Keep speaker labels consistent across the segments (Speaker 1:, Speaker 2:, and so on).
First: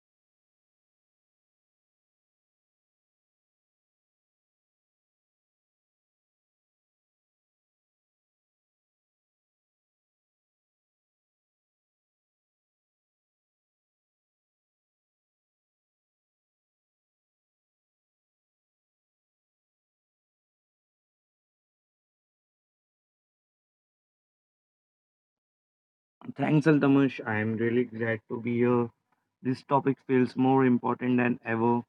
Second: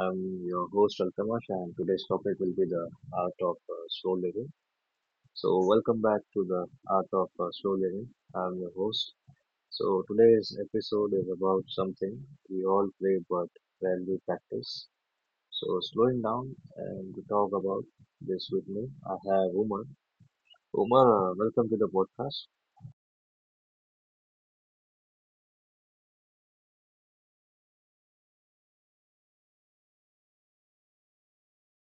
Speaker 1: I'm your host Altamash, and today's topic will be the art of slow living. So welcome back to the art of slow living. I'm your host. So today's episode is about something we all play but rarely practice. So slowing down, and to talk about this with me, I have Umar. Umar, welcome to the podcast.
Speaker 2: Thanks, Altamish. I am really glad to be here. This topic feels more important than ever.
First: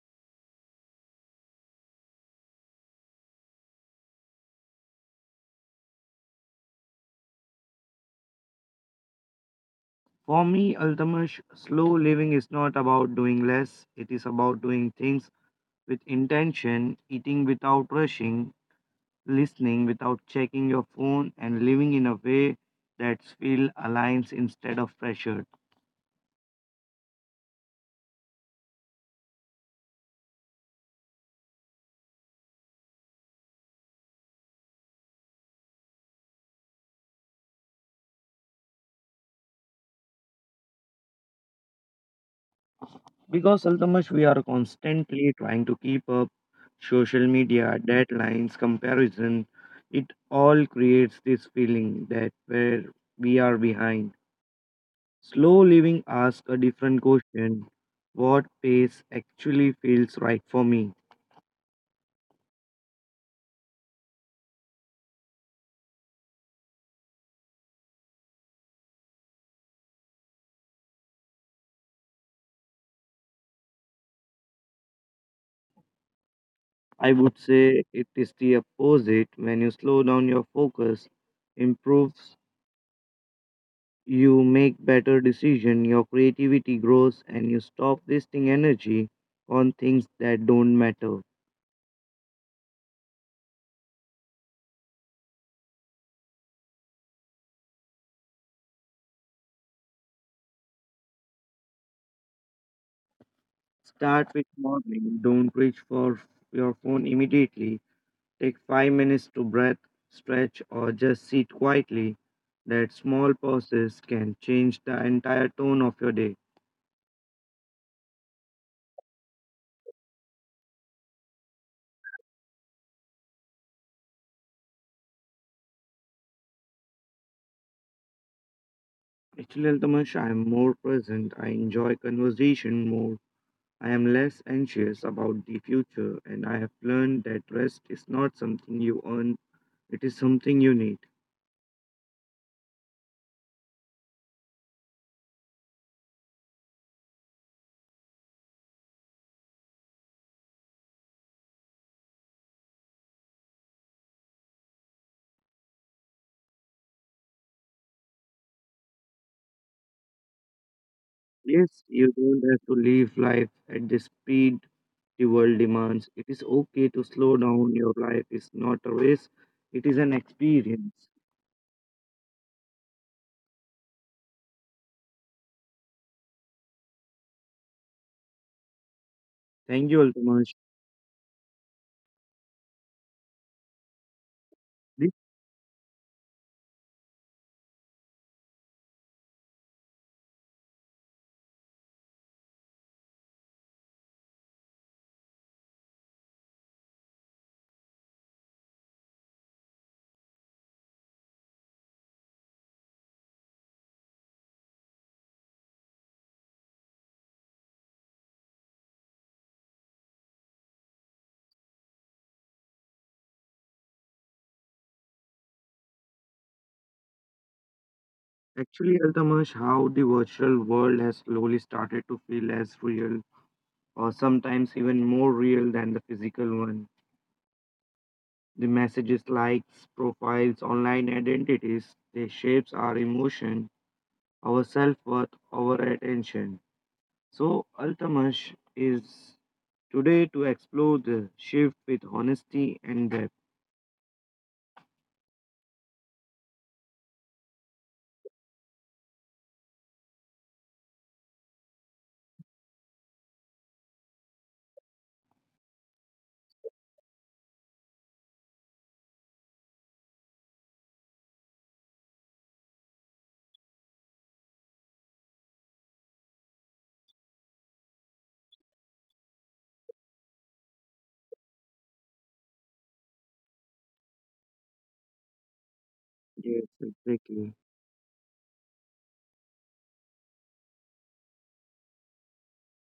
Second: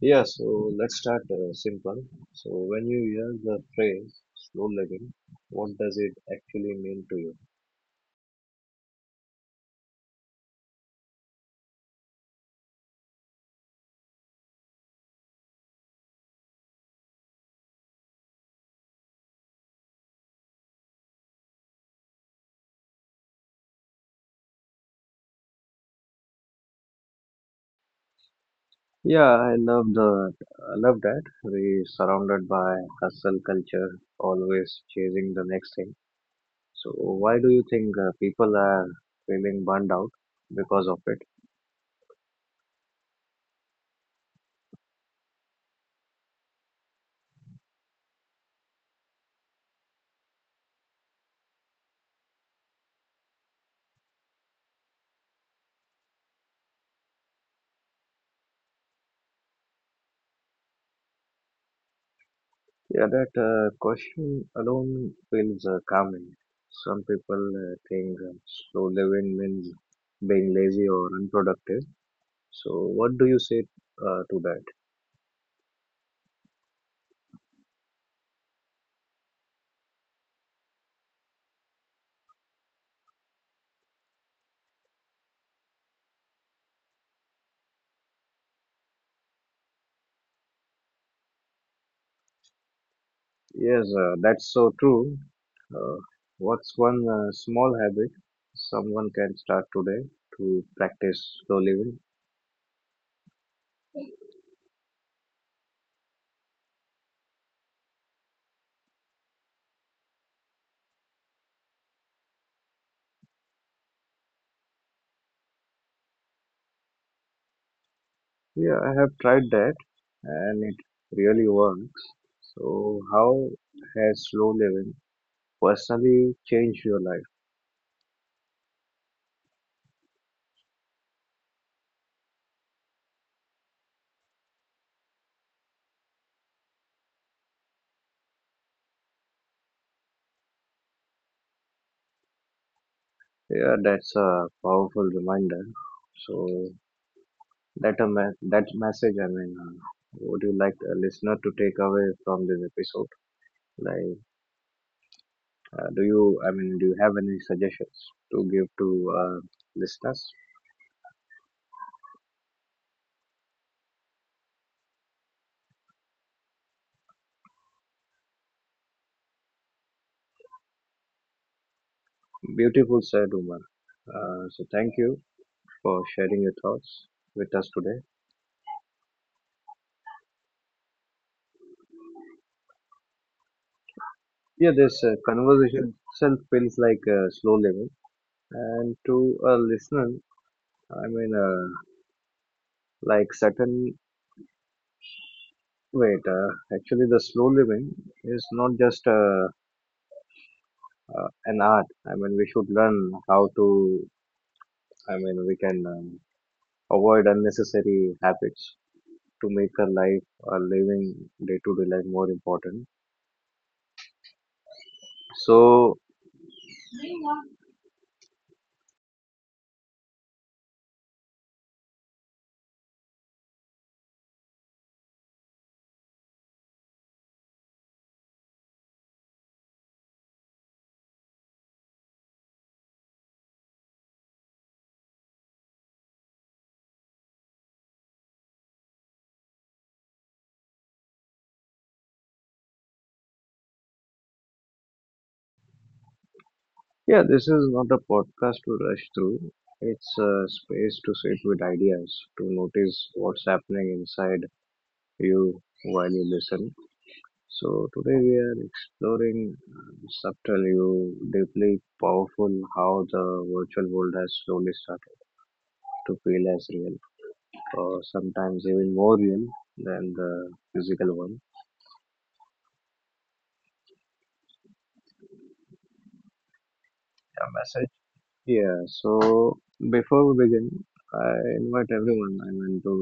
Speaker 1: Yeah, so let's start simple. So when you hear the phrase slow living, what does it actually mean to you?
Speaker 2: For me, Altamish, slow living is not about doing less, it is about doing things with intention, eating without rushing, listening without checking your phone, and living in a way that feels aligned instead of pressured.
Speaker 1: Yeah, I love the I love that. We surrounded by hustle culture, always chasing the next thing. So why do you think people are feeling burned out because of it?
Speaker 2: Because Altamash, we are constantly trying to keep up social media, deadlines, comparison. It all creates this feeling that where we are behind. Slow living asks a different question. What pace actually feels right for me?
Speaker 1: Yeah, that question alone feels calming. Some people think slow living means being lazy or unproductive. So what do you say to that?
Speaker 2: I would say it is the opposite. When you slow down your focus, improves, you make better decision, your creativity grows and you stop wasting energy on things that don't matter.
Speaker 1: Yes, that's so true. Uh, what's one small habit someone can start today to practice slow living?
Speaker 2: Start with morning. Don't reach for your phone immediately. Take 5 minutes to breath, stretch, or just sit quietly. That small pauses can change the entire tone of your day.
Speaker 1: Yeah, I have tried that and it really works. So how has slow living personally changed your life?
Speaker 2: Actually, Altamash, I am more present. I enjoy conversation more. I am less anxious about the future, and I have learned that rest is not something you earn, it is something you need.
Speaker 1: Yeah, that's a powerful reminder. So, that message, would you like a listener to take away from this episode? Like, do you, do you have any suggestions to give to uh, listeners?
Speaker 2: Yes, you don't have to live life at the speed the world demands. It is okay to slow down. Your life is not a race, it is an experience.
Speaker 1: Beautiful said, Umar. So thank you for sharing your thoughts with us today.
Speaker 2: Thank you, Altamash.
Speaker 1: Yeah, this
Speaker 2: This
Speaker 1: conversation itself feels like slow living, and to a listener, I mean, uh, like certain wait. Actually, the slow living is not just an art. I mean, we should learn how to. I mean, we can avoid unnecessary habits to make our life, our living, day to day life more important. So
Speaker 2: actually, Altamash, how the virtual world has slowly started to feel as real, or sometimes even more real than the physical one. The messages, likes, profiles, online identities, they shapes our emotion, our self-worth, our attention. So, Altamash is today, to explore the shift with honesty and depth.
Speaker 1: yeah, this is not a podcast to rush through. It's a space to sit with ideas, to notice what's happening inside you while you listen. So today we are exploring subtle, you deeply powerful, how the virtual world has slowly started to feel as real, or sometimes even more real than the physical one.
Speaker 2: Yes,
Speaker 1: Yeah,
Speaker 2: exactly.
Speaker 1: message Yeah, so before we begin, I invite everyone, to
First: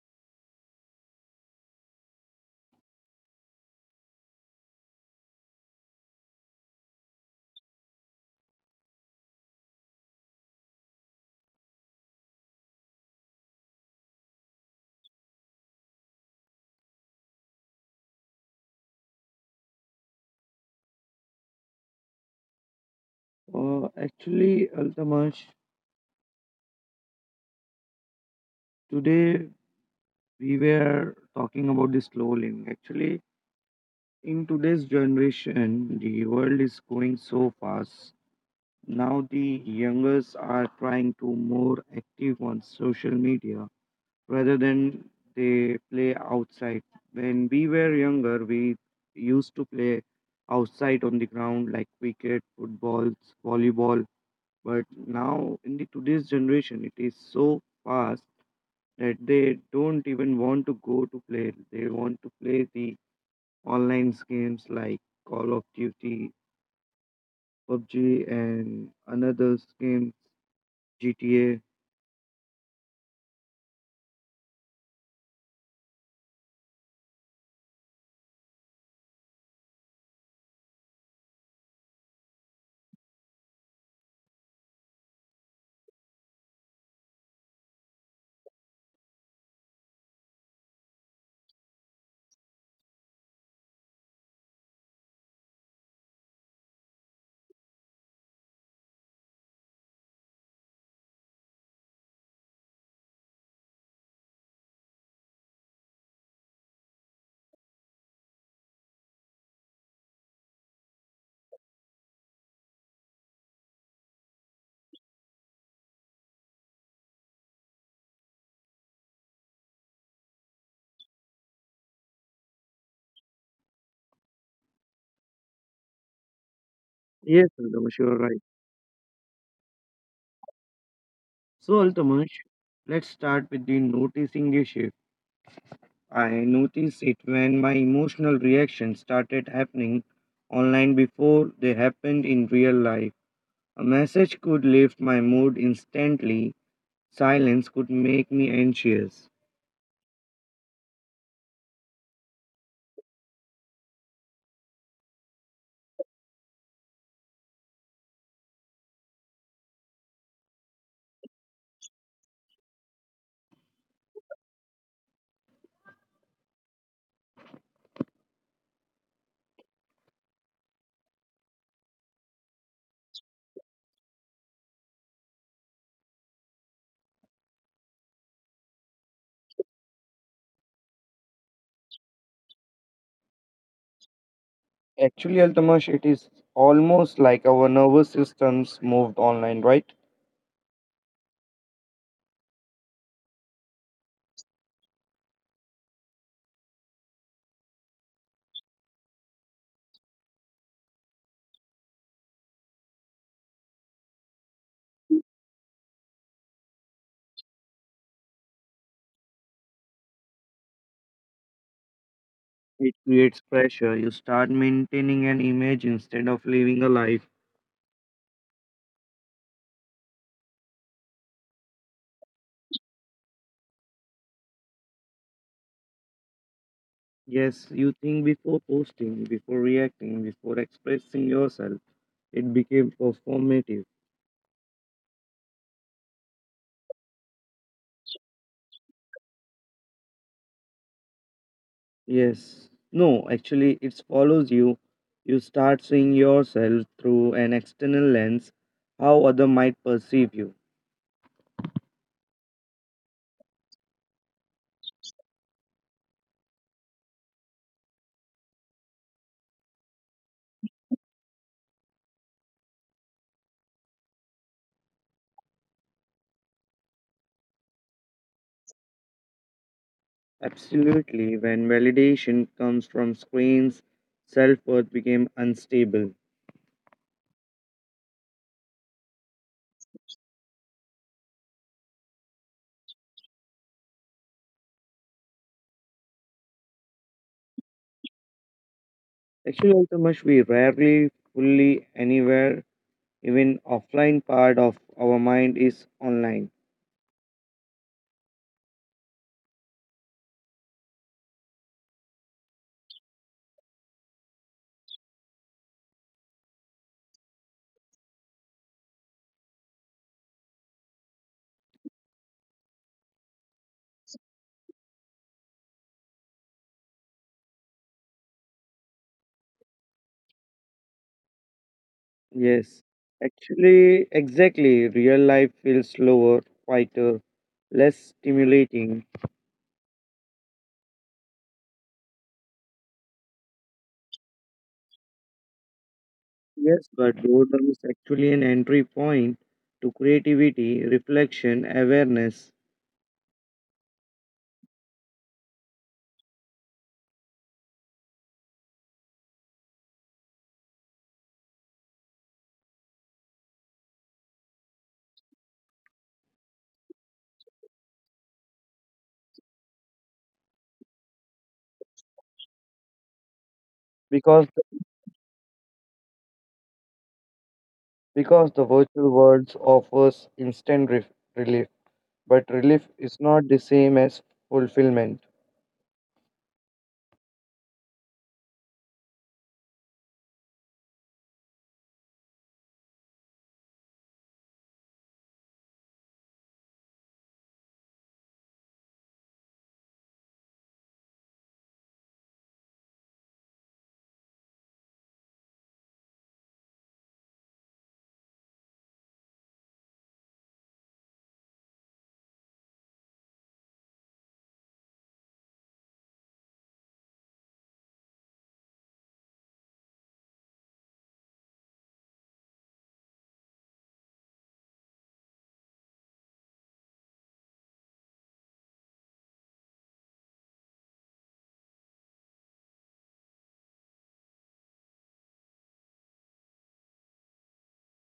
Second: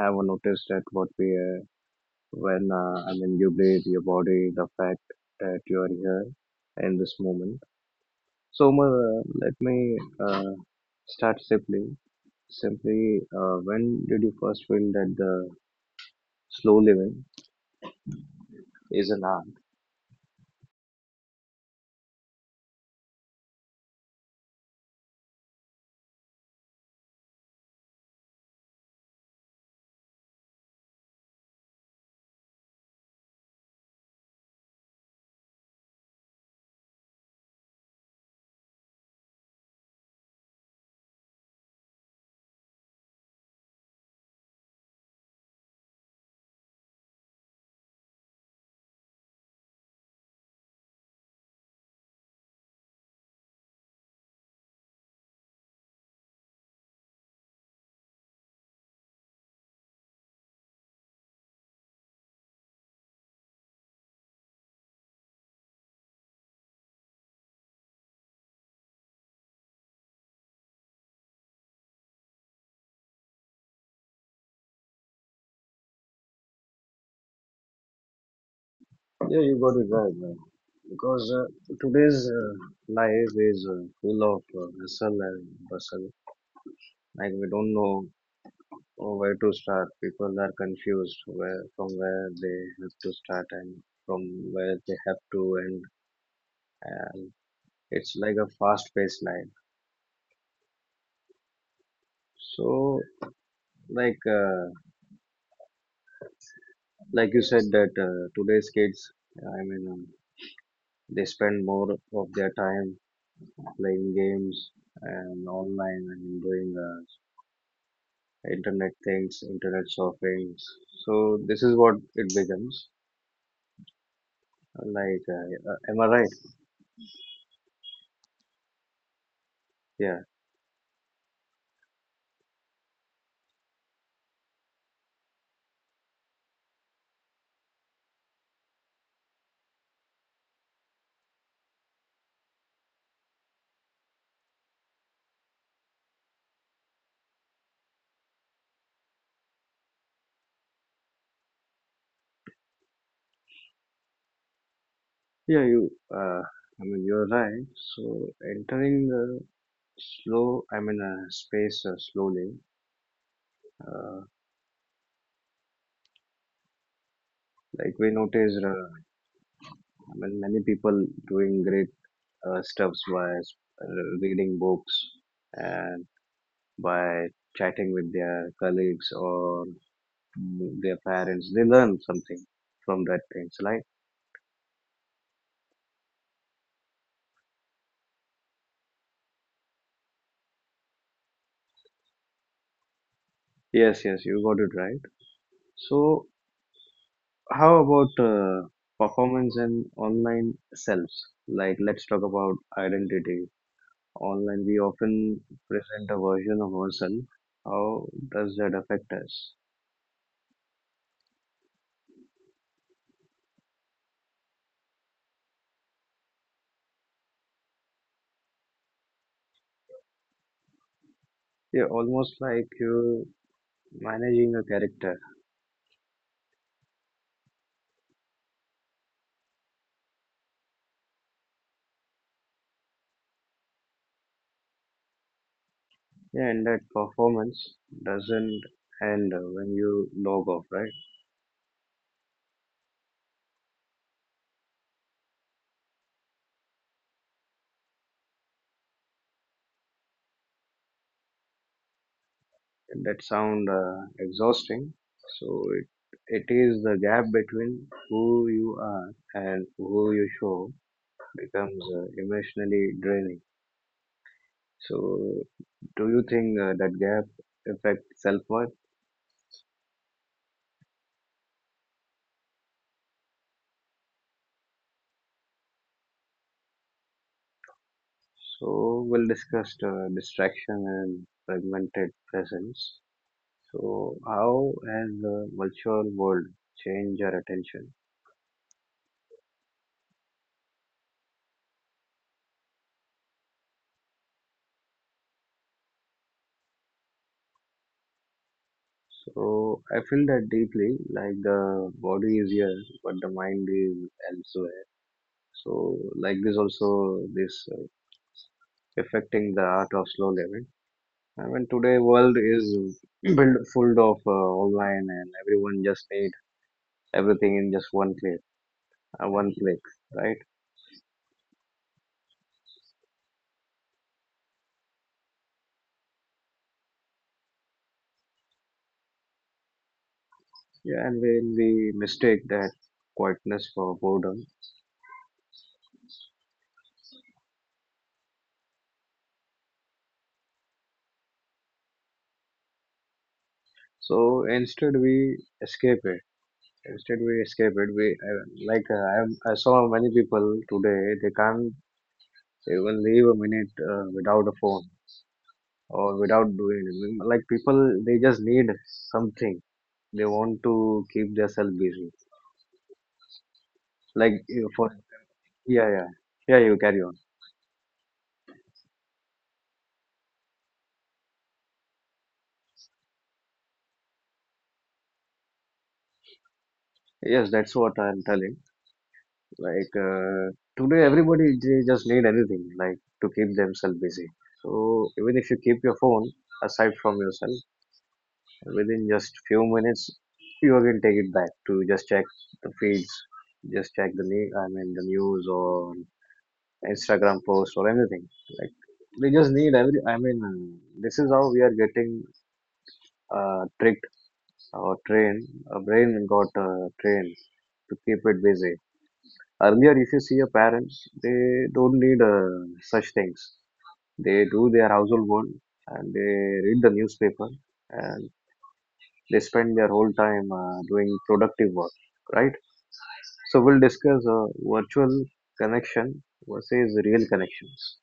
Speaker 1: have a notice that what we are, when, I mean, you breathe, your body, the fact that you are here in this moment. So, Umar, let me start simply. Simply, when did you first feel that the slow living is an art?
Speaker 2: Actually, Altamash, today we were talking about the slow living. Actually, in today's generation, the world is going so fast. Now the youngers are trying to more active on social media rather than they play outside. When we were younger, we used to play outside on the ground like cricket, football, volleyball. But now in the today's generation, it is so fast that they don't even want to go to play. They want to play the online games like Call of Duty, PUBG, and another game GTA.
Speaker 1: Yeah, you got it right, man. Because today's life is full of hustle and bustle. Like we don't know Oh, where to start? People are confused where from, where they have to start and from where they have to end, and it's like a fast-paced life. So like uh, like you said that today's kids, I mean, um, they spend more of their time playing games and online and doing internet things, internet shopping. So this is what it becomes. Like, am I right?
Speaker 2: Yes, Altamash, you are right.
Speaker 1: Yeah.
Speaker 2: So, Altamash, let's start with the noticing a shift. I noticed it when my emotional reactions started happening online before they happened in real life. A message could lift my mood instantly, silence could make me anxious.
Speaker 1: Yeah, you. I mean, you're right. So entering the slow, space slowly. Uh, like we noticed, I mean, many people doing great stuffs by reading books and by chatting with their colleagues or their parents. They learn something from that things, right?
Speaker 2: Actually, Altamash, it is almost like our nervous systems moved online, right?
Speaker 1: Yes, yes, you got it right. So how about performance and online selves? Like, let's talk about identity. Online, we often present a version of ourselves. How does that affect us?
Speaker 2: It creates pressure. You start maintaining an image instead of living a life.
Speaker 1: Yeah, almost like you're managing a character.
Speaker 2: Yes, you think before posting, before reacting, before expressing yourself. It became performative.
Speaker 1: Yeah, and that performance doesn't end when you log off, right?
Speaker 2: Yes. No, actually, it follows you. You start seeing yourself through an external lens, how other might perceive you.
Speaker 1: And that sound exhausting. So it it is the gap between who you are and who you show becomes emotionally draining. So do you think that gap affects self-worth?
Speaker 2: Absolutely, when validation comes from screens, self worth became unstable.
Speaker 1: So we'll discuss distraction and fragmented presence. So how has the virtual world changed our attention?
Speaker 2: Actually, also much we rarely fully anywhere, even offline part of our mind is online.
Speaker 1: So I feel that deeply, like the body is here, but the mind is elsewhere. So like this also, this affecting the art of slow living. I mean, today world is built full of online, and everyone just need everything in just one click, one click, right?
Speaker 2: Yes. Actually, exactly. Real life feels slower, quieter, less stimulating.
Speaker 1: Yeah, and when we mistake that quietness for boredom,
Speaker 2: Yes, but boredom is actually an entry point to creativity, reflection, awareness.
Speaker 1: so instead we escape it. Instead we escape it. We like I, am- I saw many people today they can't even leave a minute without a phone or without doing anything. Like people, they just need something. They want to keep themselves busy like
Speaker 2: because
Speaker 1: for Yeah, yeah, yeah. You carry on.
Speaker 2: because the virtual world offers instant relief, but relief is not the same as fulfillment.
Speaker 1: Yes, that's what I'm telling. Like today, everybody they just need anything like to keep themselves busy. So even if you keep your phone aside from yourself, within just few minutes, you again take it back to just check the feeds, just check the news. I mean the news or Instagram posts or anything. Like they just need every. I mean this is how we are getting tricked or train, a brain got trained to keep it busy. Earlier, if you see a parent, they don't need such things. They do their household work and they read the newspaper and they spend their whole time doing productive work, right? So we'll discuss virtual connection versus real connections.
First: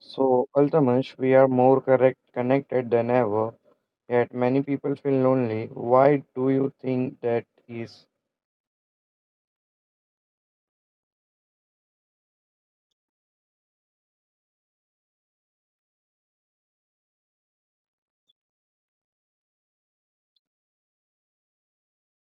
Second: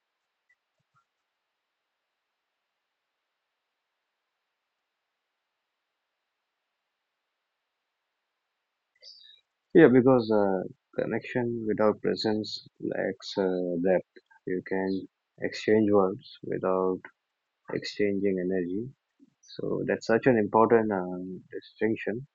Speaker 2: So ultimately we are more correct connected than ever, yet many people feel lonely. Why do you think that is?
Speaker 1: Yeah, because connection without presence lacks depth. You can exchange words without exchanging energy. So that's such an important distinction.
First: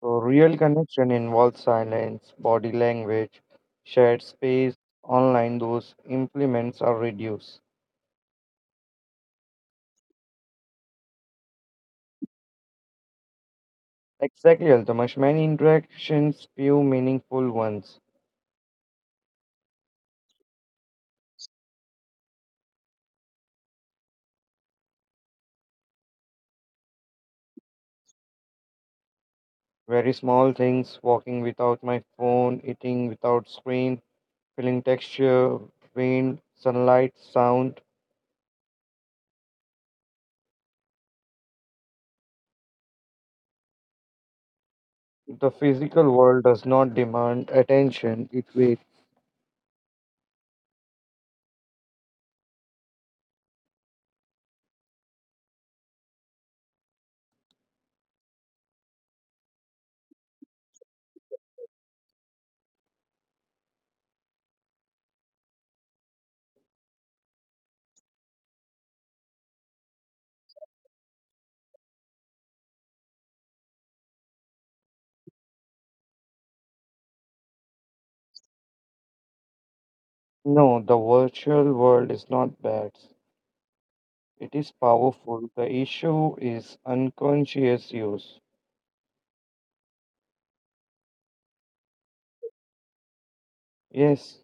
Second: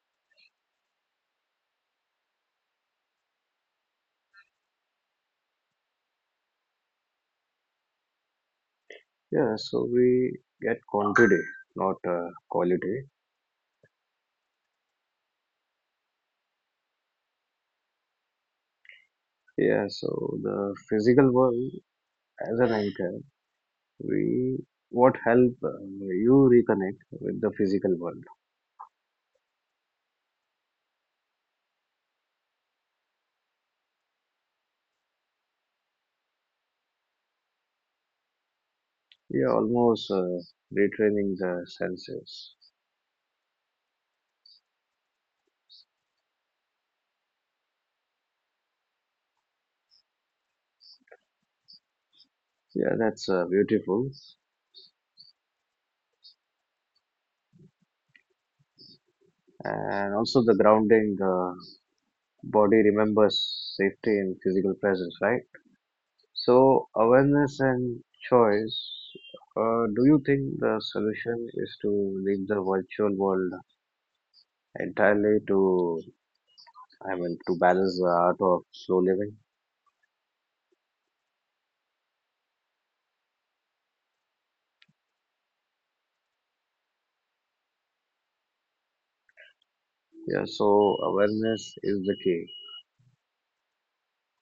Speaker 2: So real connection involves silence, body language, shared space. Online those implements are reduced.
Speaker 1: Yeah, so we get quantity, not quality.
Speaker 2: Exactly, Altamash. Many interactions, few meaningful ones.
Speaker 1: Yeah, so the physical world as an anchor, we what help you reconnect with the physical world.
Speaker 2: Very small things, walking without my phone, eating without screen, feeling texture, wind, sunlight, sound.
Speaker 1: Yeah, almost retraining the senses.
Speaker 2: The physical world does not demand attention, it waits.
Speaker 1: Yeah, that's beautiful. And also the grounding, the body remembers safety in physical presence, right? So awareness and choice. Do you think the solution is to leave the virtual world entirely to, I mean, to balance the art of slow living?
Speaker 2: No, the virtual world is not bad. It is powerful. The issue is unconscious use.
Speaker 1: Yeah, so awareness is the key.
Speaker 2: Yes,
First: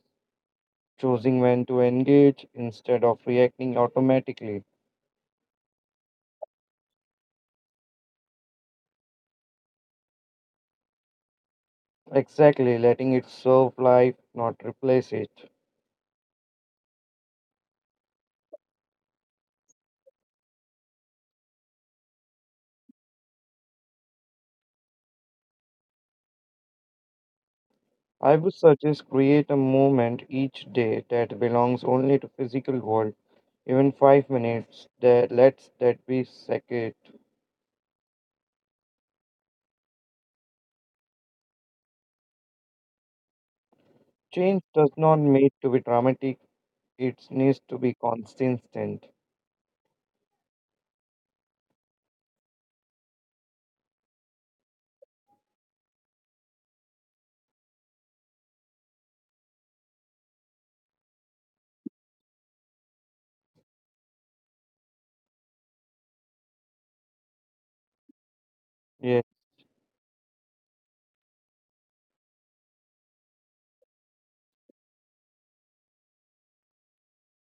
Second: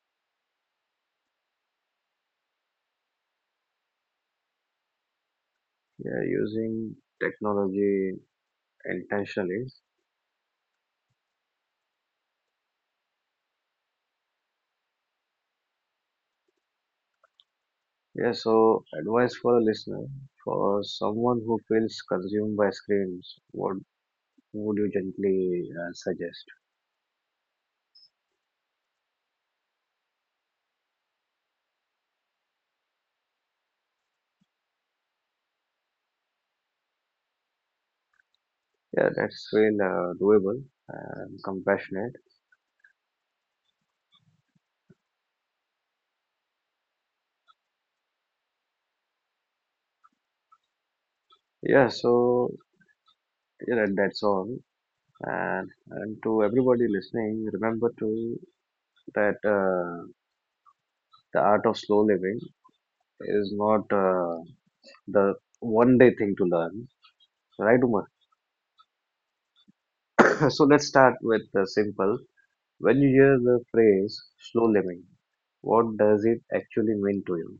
Speaker 2: choosing when to engage instead of reacting automatically.
Speaker 1: Yeah, using technology intentionally.
Speaker 2: Exactly, letting it serve life, not replace it.
Speaker 1: Yeah, so advice for a listener, for someone who feels consumed by screens, what would you gently suggest?
Speaker 2: I would suggest create a moment each day that belongs only to physical world, even 5 minutes. That lets that be sacred.
Speaker 1: Yeah, that's feel doable and compassionate.
Speaker 2: Change does not need to be dramatic; it needs to be consistent.
Speaker 1: Yeah, so yeah, that's all. And to everybody listening, remember to that the art of slow living is not the one day thing to learn, right, Umar?
Speaker 2: Yes,
Speaker 1: So let's start with the simple. When you hear the phrase slow living, what does it actually mean to you?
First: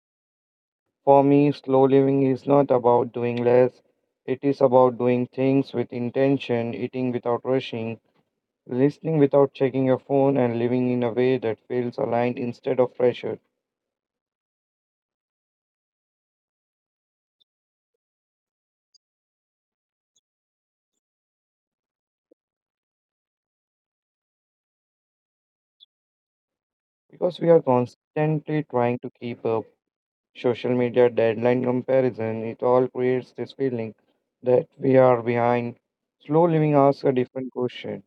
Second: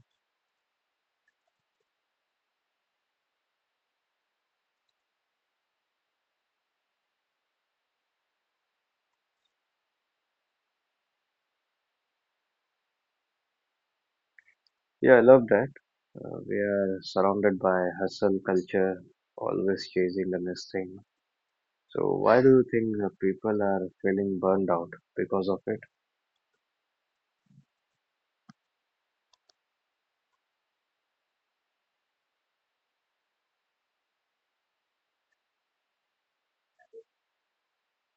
Speaker 2: for me, slow living is not about doing less. It is about doing things with intention, eating without rushing, listening without checking your phone, and living in a way that feels aligned instead of pressured.
Speaker 1: Yeah, I love that. We are surrounded by hustle culture, always chasing the next thing. So why do you think people are feeling burned out because of it?
Speaker 2: Because we are constantly trying to keep up social media deadline comparison. It all creates this feeling that we are behind. Slow living asks a different question.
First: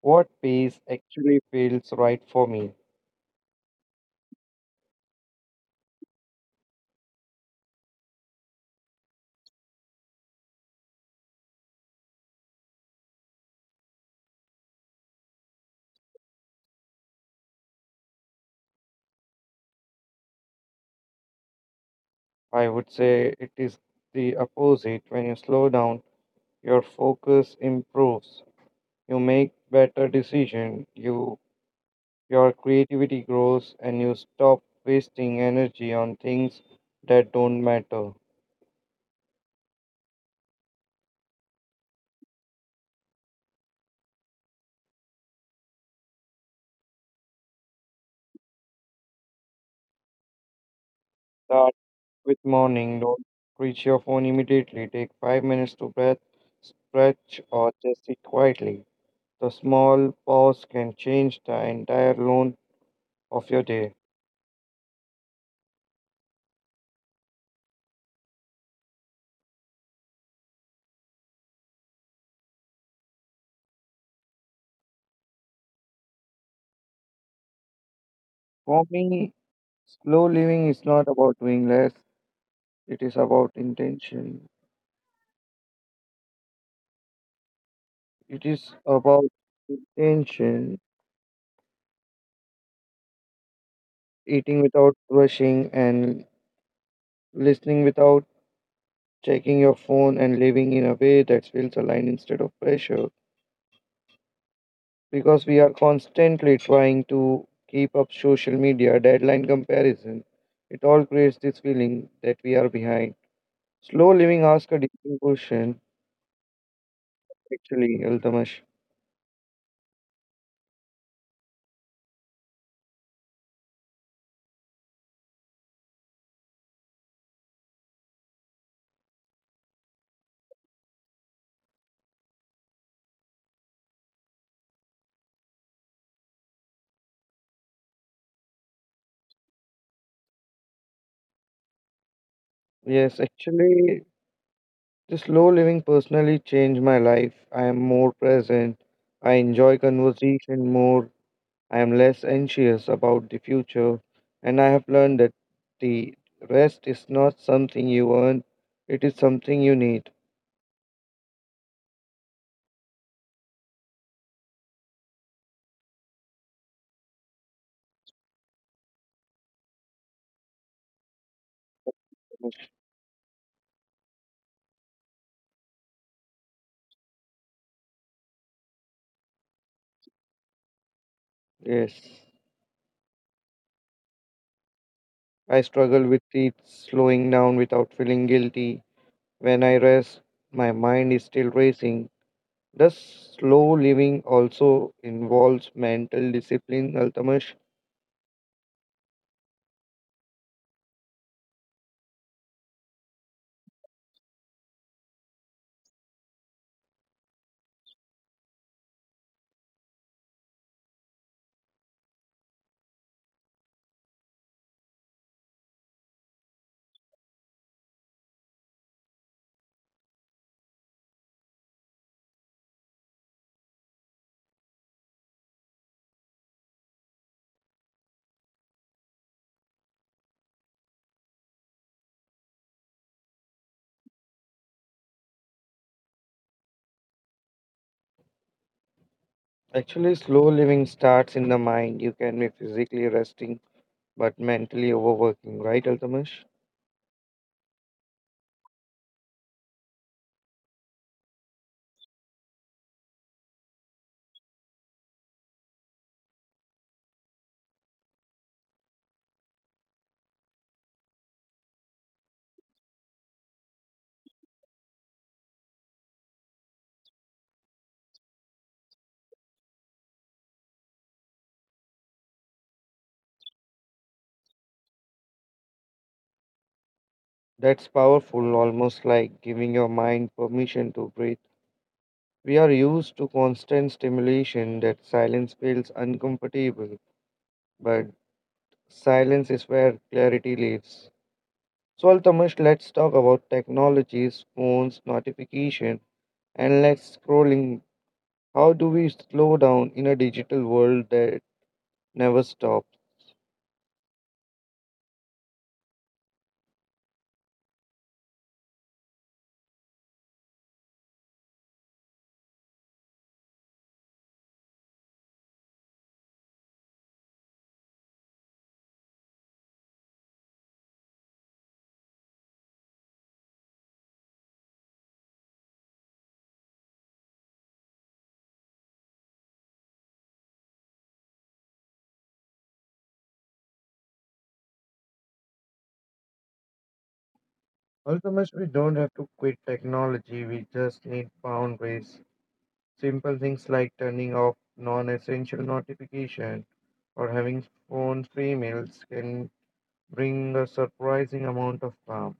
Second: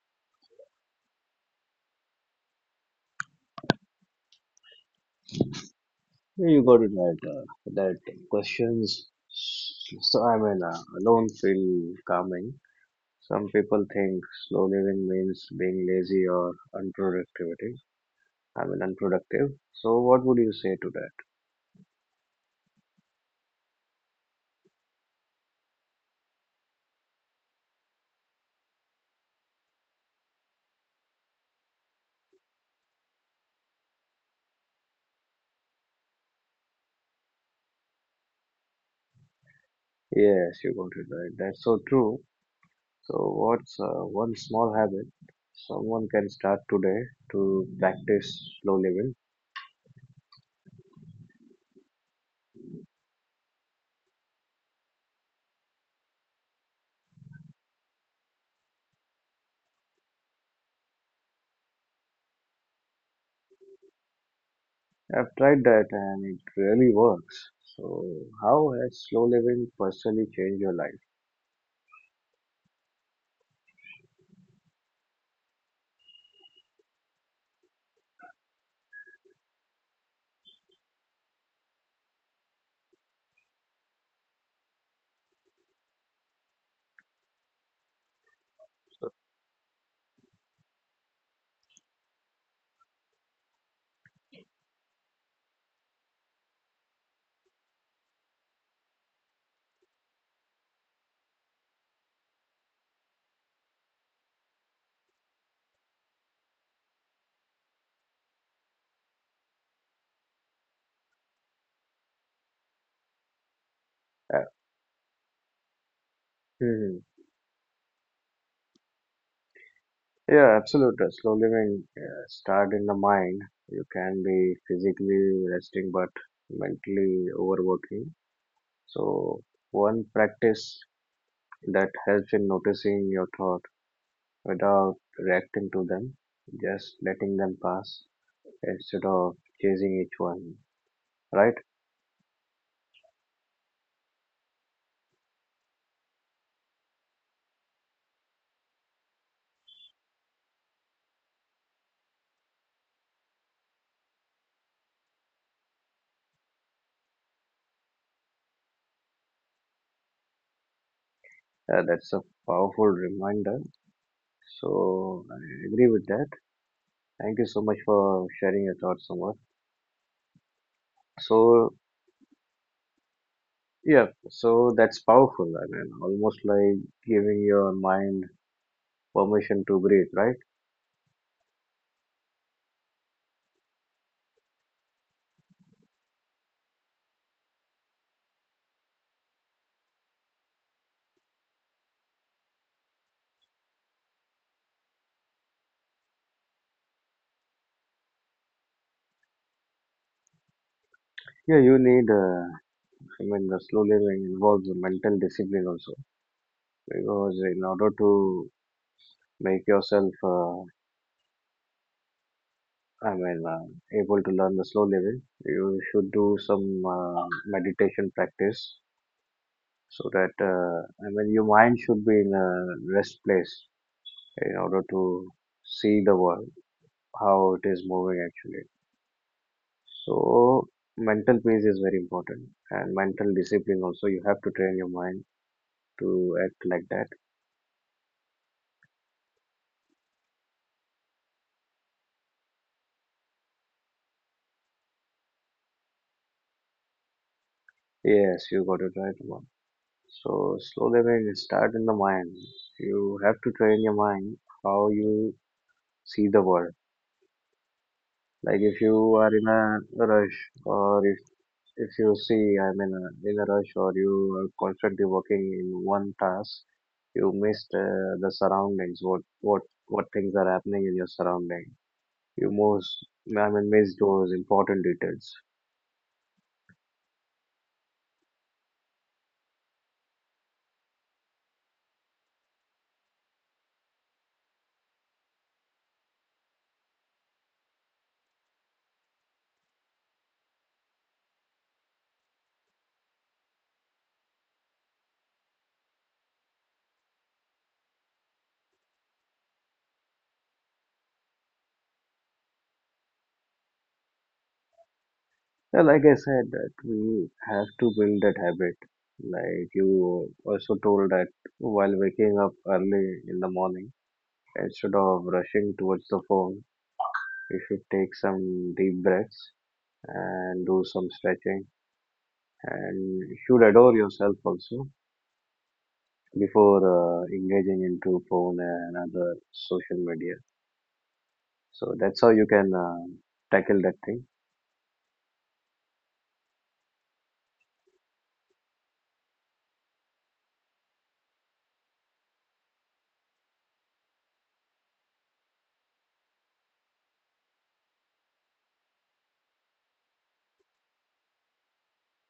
Speaker 2: What pace actually feels right for me?
Speaker 1: You got it right. That questions. So alone feel calming. Some people think slow living means being lazy or unproductivity. I mean, unproductive. So what would you say to that?
Speaker 2: I would say it is the opposite. When you slow down, your focus improves, you make better decisions. Your creativity grows and you stop wasting energy on things that don't matter.
Speaker 1: Yes, you got it right. That's so true. So what's one small habit someone can start today to practice slow living?
Speaker 2: Good morning. Don't reach your phone immediately. Take 5 minutes to breath, stretch, or just sit quietly. The small pause can change the entire loan of your day.
Speaker 1: I've tried that and it really works. So how has slow living personally changed your life?
Speaker 2: For me, slow living is not about doing less, it is about intention. It is about intention, eating without rushing, and listening without checking your phone, and living in a way that feels aligned instead of pressure. Because we are constantly trying to keep up social media deadline comparison. It all creates this feeling that we are behind. Slow
Speaker 1: Uh,
Speaker 2: living asks a different question,
Speaker 1: Mhm.
Speaker 2: actually, Altamash.
Speaker 1: Yeah, absolutely. Slow living start in the mind. You can be physically resting but mentally overworking. So one practice that helps in noticing your thought without reacting to them, just letting them pass instead of chasing each one. Right?
Speaker 2: Yes, actually, the slow living personally changed my life. I am more present. I enjoy conversation more. I am less anxious about the future. And I have learned that the rest is not something you earn, it is something you need.
Speaker 1: That's a powerful reminder. So I agree with that. Thank you so much for sharing your thoughts, Samar. So yeah, so that's powerful. I mean, almost like giving your mind permission to breathe, right?
Speaker 2: Yes. I struggle with it slowing down without feeling guilty. When I rest, my mind is still racing. Does slow living also involves mental discipline, Altamash?
Speaker 1: Yeah, you need, I mean, the slow living involves mental discipline also, because in order to make yourself, able to learn the slow living, you should do some meditation practice so that, I mean, your mind should be in a rest place in order to see the world, how it is moving actually. So mental peace is very important and mental discipline also. You have to train your mind to act like that.
Speaker 2: Actually, slow living starts in the mind. You can be physically resting but mentally overworking, right, Altamash?
Speaker 1: Yes, you got it right one. So slow living start in the mind. You have to train your mind how you see the world. Like if you are in a rush or if you see I'm in a rush or you are constantly working in one task, you missed the surroundings. What things are happening in your surrounding you most I mean missed those important details.
Speaker 2: That's powerful, almost like giving your mind permission to breathe. We are used to constant stimulation that silence feels uncomfortable, but silence is where clarity lives. So, Altamish, let's talk about technologies, phones, notification, endless scrolling. How do we slow down in a digital world that never stops?
Speaker 1: Yeah, like I said, that we have to build that habit. Like you also told that while waking up early in the morning, instead of rushing towards the phone, you should take some deep breaths and do some stretching, and you should adore yourself also before engaging into phone and other social media. So that's how you can tackle that thing.
Speaker 2: Altamish, we don't have to quit technology. We just need boundaries. Simple things like turning off non-essential notification or having phone-free meals can bring a surprising amount of calm.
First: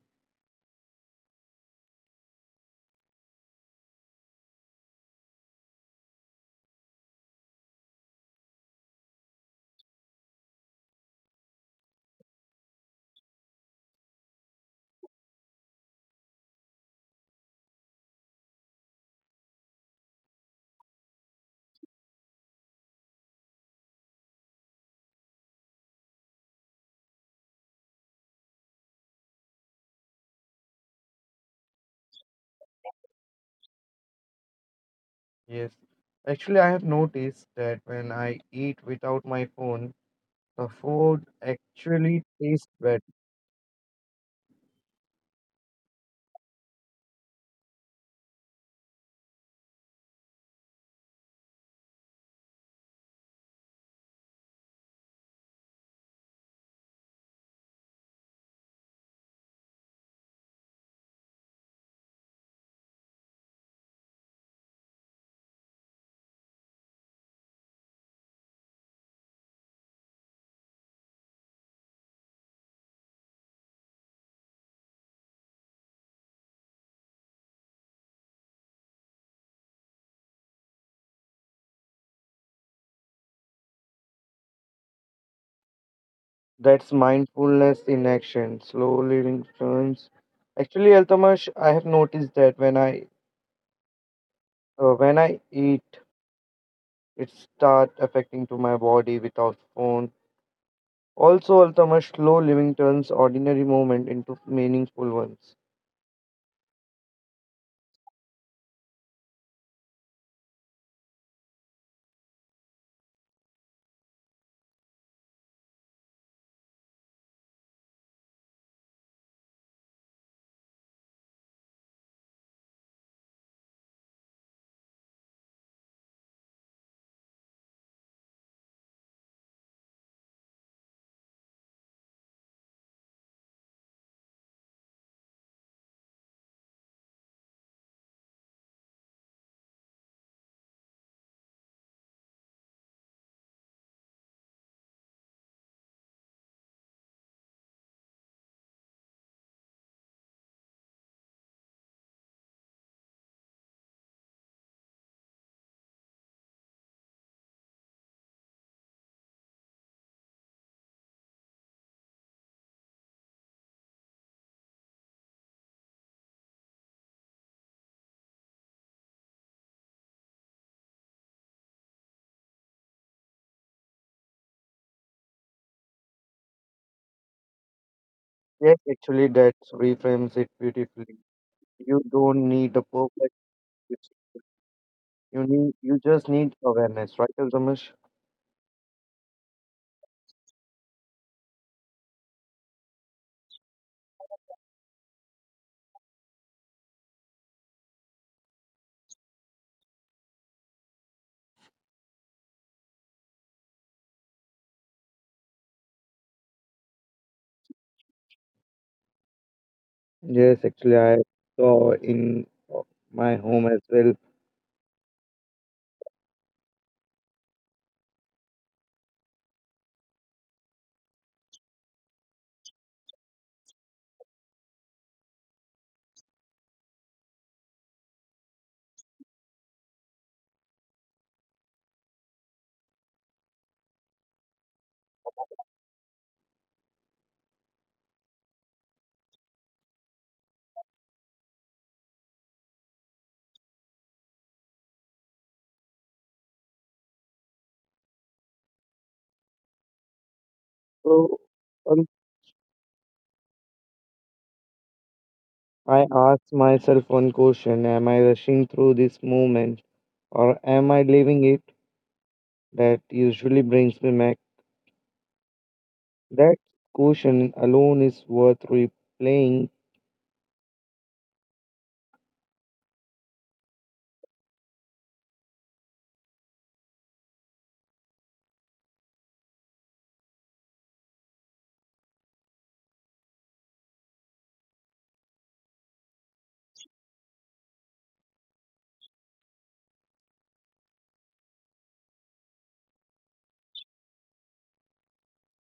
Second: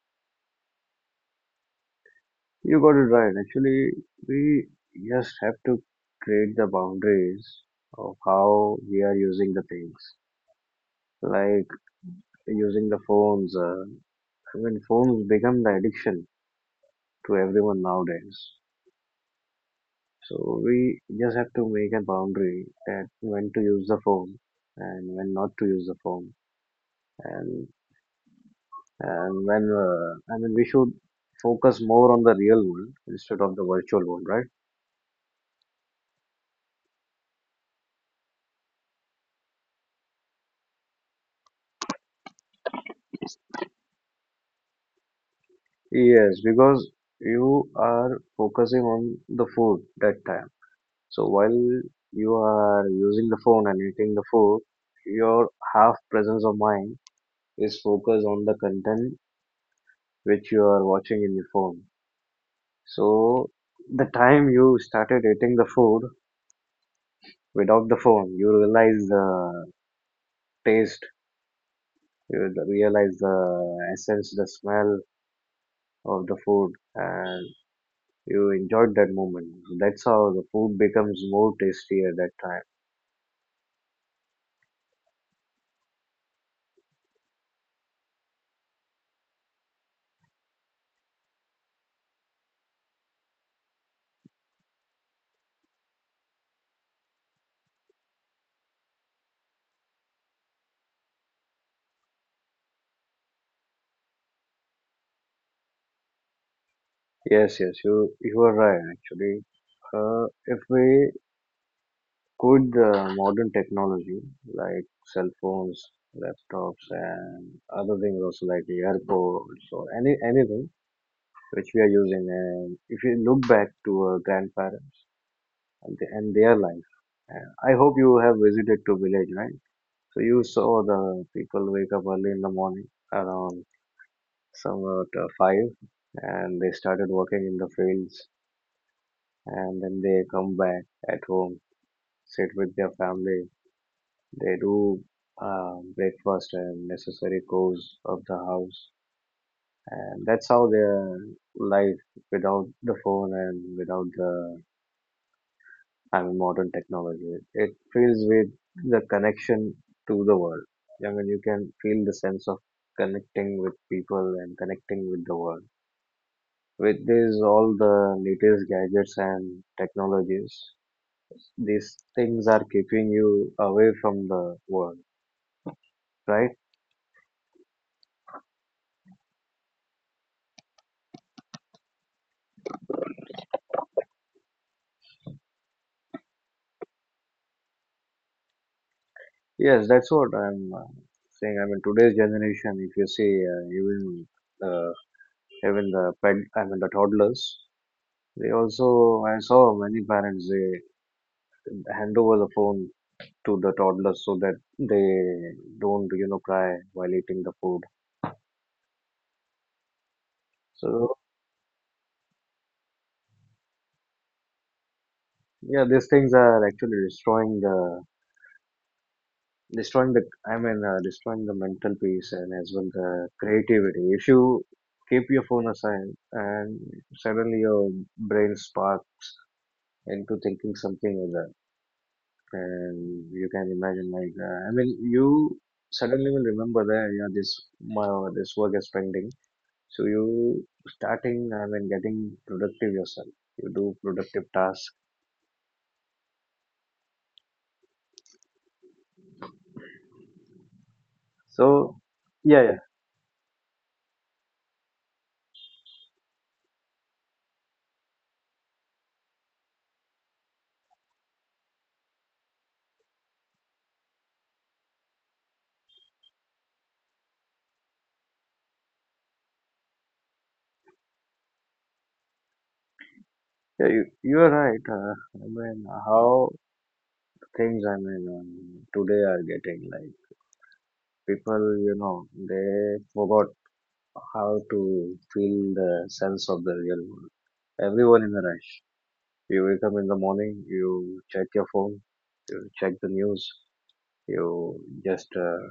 Speaker 1: You got it right. Actually, we just have to create the boundaries of how we are using the things. Like using the phones. I mean, phones become the addiction to everyone nowadays. So we just have to make a boundary that when to use the phone and when not to use the phone, and and when I mean we should focus more on the real world instead of the virtual world, right?
Speaker 2: Yes. Actually, I have noticed that when I eat without my phone, the food actually tastes better.
Speaker 1: Yes, because you are focusing on the food that time. So while you are using the phone and eating the food, your half presence of mind is focused on the content which you are watching in your phone. So the time you started eating the food without the phone, you realize the taste, you realize the essence, the smell of the food, and you enjoyed that moment. That's how the food becomes more tasty at that time.
Speaker 2: That's mindfulness in action. Slow living turns. Actually, Altamash, I have noticed that when I eat, it start affecting to my body without phone. Also, Altamash, slow living turns ordinary moment into meaningful ones.
Speaker 1: Yes, yes, you are right actually. If we could, modern technology like cell phones, laptops, and other things also like the airports or anything which we are using, and if you look back to our grandparents and their life, I hope you have visited to village, right? So you saw the people wake up early in the morning around somewhat five, and they started working in the fields, and then they come back at home, sit with their family. They do breakfast and necessary chores of the house, and that's how their life without the phone and without the, I mean, modern technology. It feels with the connection to the world. I mean, you can feel the sense of connecting with people and connecting with the world. With this all the latest gadgets and technologies, these things are keeping you away from the world, right?
Speaker 2: Yes, actually, that reframes it beautifully. You don't need a perfect kitchen. You just need awareness, right, Altamash?
Speaker 1: Yes, that's what I'm saying. I mean, today's generation, if you see, even uh, even I mean, the toddlers, they also, I saw many parents, they hand over the phone to the toddlers so that they don't, you know, cry while eating the food.
Speaker 2: Yes, actually,
Speaker 1: So
Speaker 2: I saw in uh, my home as well.
Speaker 1: yeah, these things are actually destroying the, I mean, destroying the mental peace and as well the creativity. If you keep your phone aside and suddenly your brain spark into thinking something like that, and you can imagine like, I mean, you suddenly will remember that yeah, this my this work is pending. So you starting, I mean, getting productive yourself, you do productive tasks.
Speaker 2: So
Speaker 1: So
Speaker 2: um,
Speaker 1: yeah, yeah,
Speaker 2: I asked myself one question: am I rushing through this moment, or am I living it? That usually brings me back. That question alone is worth replaying.
Speaker 1: yeah, you are right. I mean, how things, I mean, today are getting like, people, you know, they forgot how to feel the sense of the real world. Everyone in a rush. You wake up in the morning, you check your phone, you check the news, you just,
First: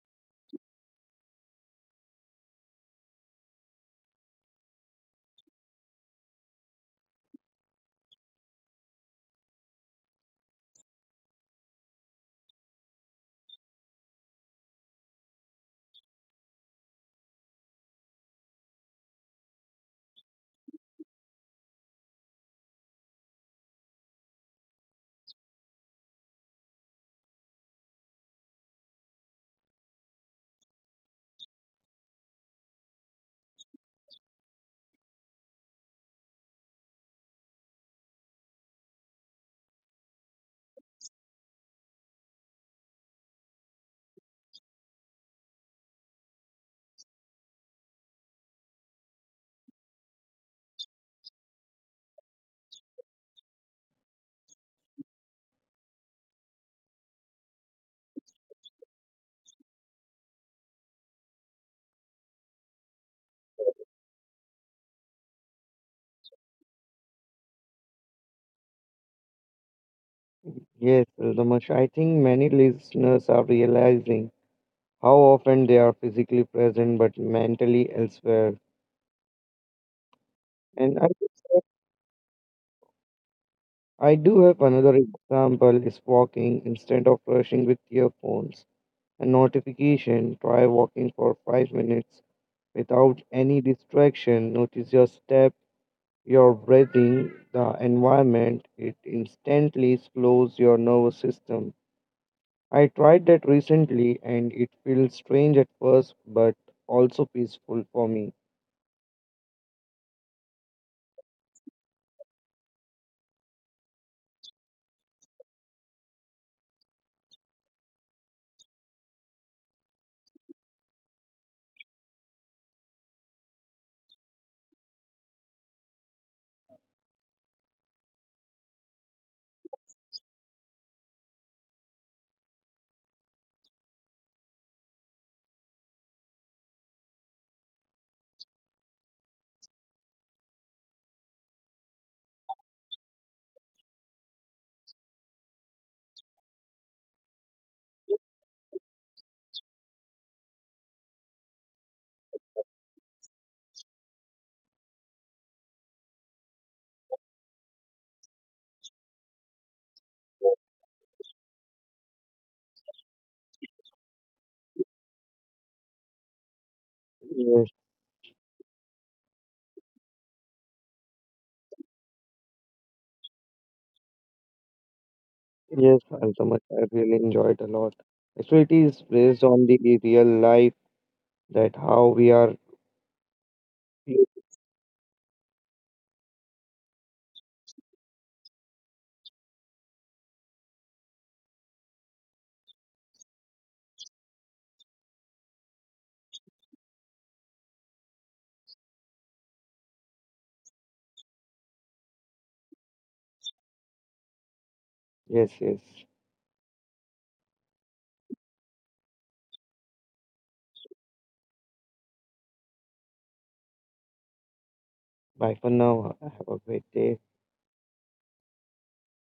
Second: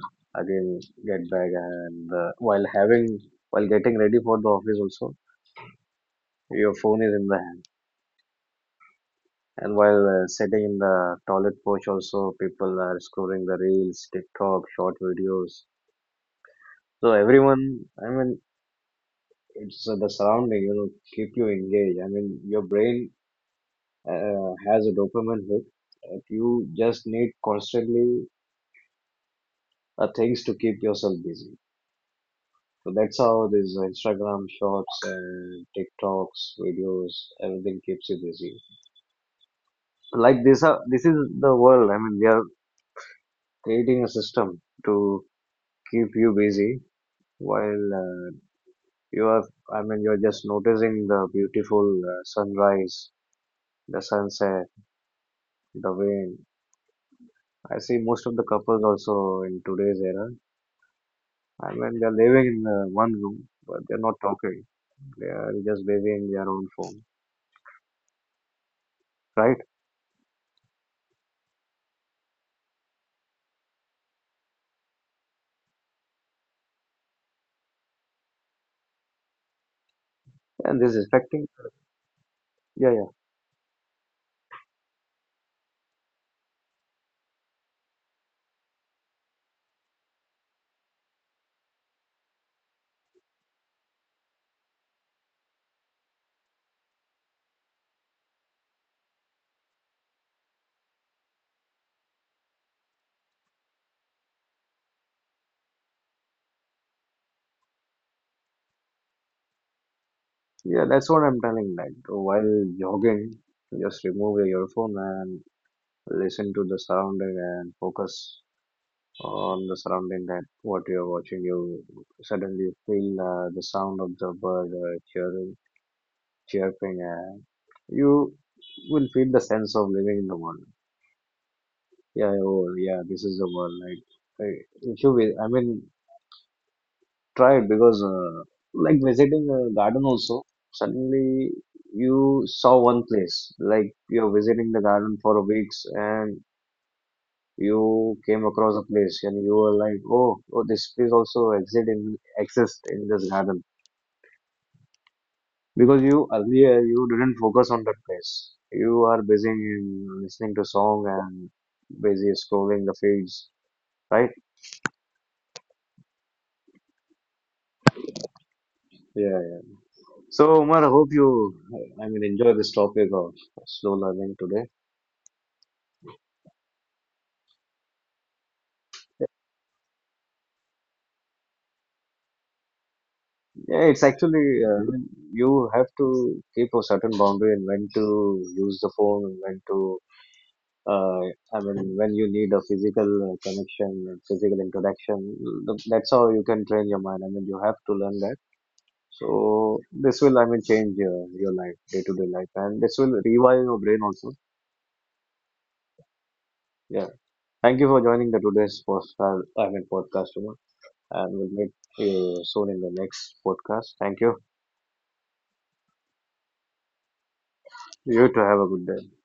Speaker 1: again get back, and while having, while getting ready for the office also, your phone is in the hand, and while sitting in the toilet porch also, people are scrolling the reels, TikTok, short videos. So everyone, I mean, it's, the surrounding, you know, keep you engaged. I mean, your brain has a dopamine hit. If you just need constantly things to keep yourself busy. So that's how these Instagram shorts and TikToks, videos, everything keeps you busy. Like this, are, this is the world. I mean, we are creating a system to keep you busy while you are, I mean, you're just noticing the beautiful sunrise, the sunset. The way I see most of the couples also in today's era, I mean, they're living in one room, but they're not talking. They are just waving their own phone, right?
Speaker 2: Yes, Damash, I think many listeners are realizing how often they are physically present but mentally elsewhere.
Speaker 1: And
Speaker 2: And
Speaker 1: this
Speaker 2: I
Speaker 1: is affecting.
Speaker 2: think
Speaker 1: Yeah, yeah,
Speaker 2: I do have another example is walking instead of rushing with earphones and notification. Try walking for 5 minutes without any distraction. Notice your step, your breathing, the environment. It instantly slows your nervous system. I tried that recently and it feels strange at first but also peaceful for me.
Speaker 1: yeah. That's what I'm telling. Like while jogging, just remove your phone and listen to the surrounding and focus on the surrounding that what you're watching. You suddenly feel the sound of the bird chirring, chirping, and you will feel the sense of living in the world. Yeah, yeah, oh, yeah, this is the one. Like, I, if you, vi- I mean, try it because, like, visiting a garden also, suddenly you saw one place. Like, you're visiting the garden for a weeks and you came across a place and you were like, oh, oh, this place also exist in, exists in this garden. Because you earlier, you didn't focus on that place. You are busy in listening to song and busy scrolling the feeds, right?
Speaker 2: Yes,
Speaker 1: Yeah, yeah. So, Umar, I hope you, I mean, enjoy this topic of slow learning today.
Speaker 2: yes, Antamat, I really enjoyed a lot. Actually, it is based on the real life that how we are.
Speaker 1: Yeah, it's
Speaker 2: Yes,
Speaker 1: actually, I mean, you have to keep a certain boundary and when to use the phone and when to, uh, I mean, when you need a physical connection and physical interaction. That's how you can train your mind. I mean, you have to learn that. So, this will, I mean, change your life, day-to-day life, and this will rewire your brain also.
Speaker 2: yes. Yes.
Speaker 1: Yeah. Thank you for joining the today's I mean, podcast, Umar, and we'll meet you soon in the next podcast. Thank you.
Speaker 2: Bye for now. Have a great day.
Speaker 1: You too. Have a good day.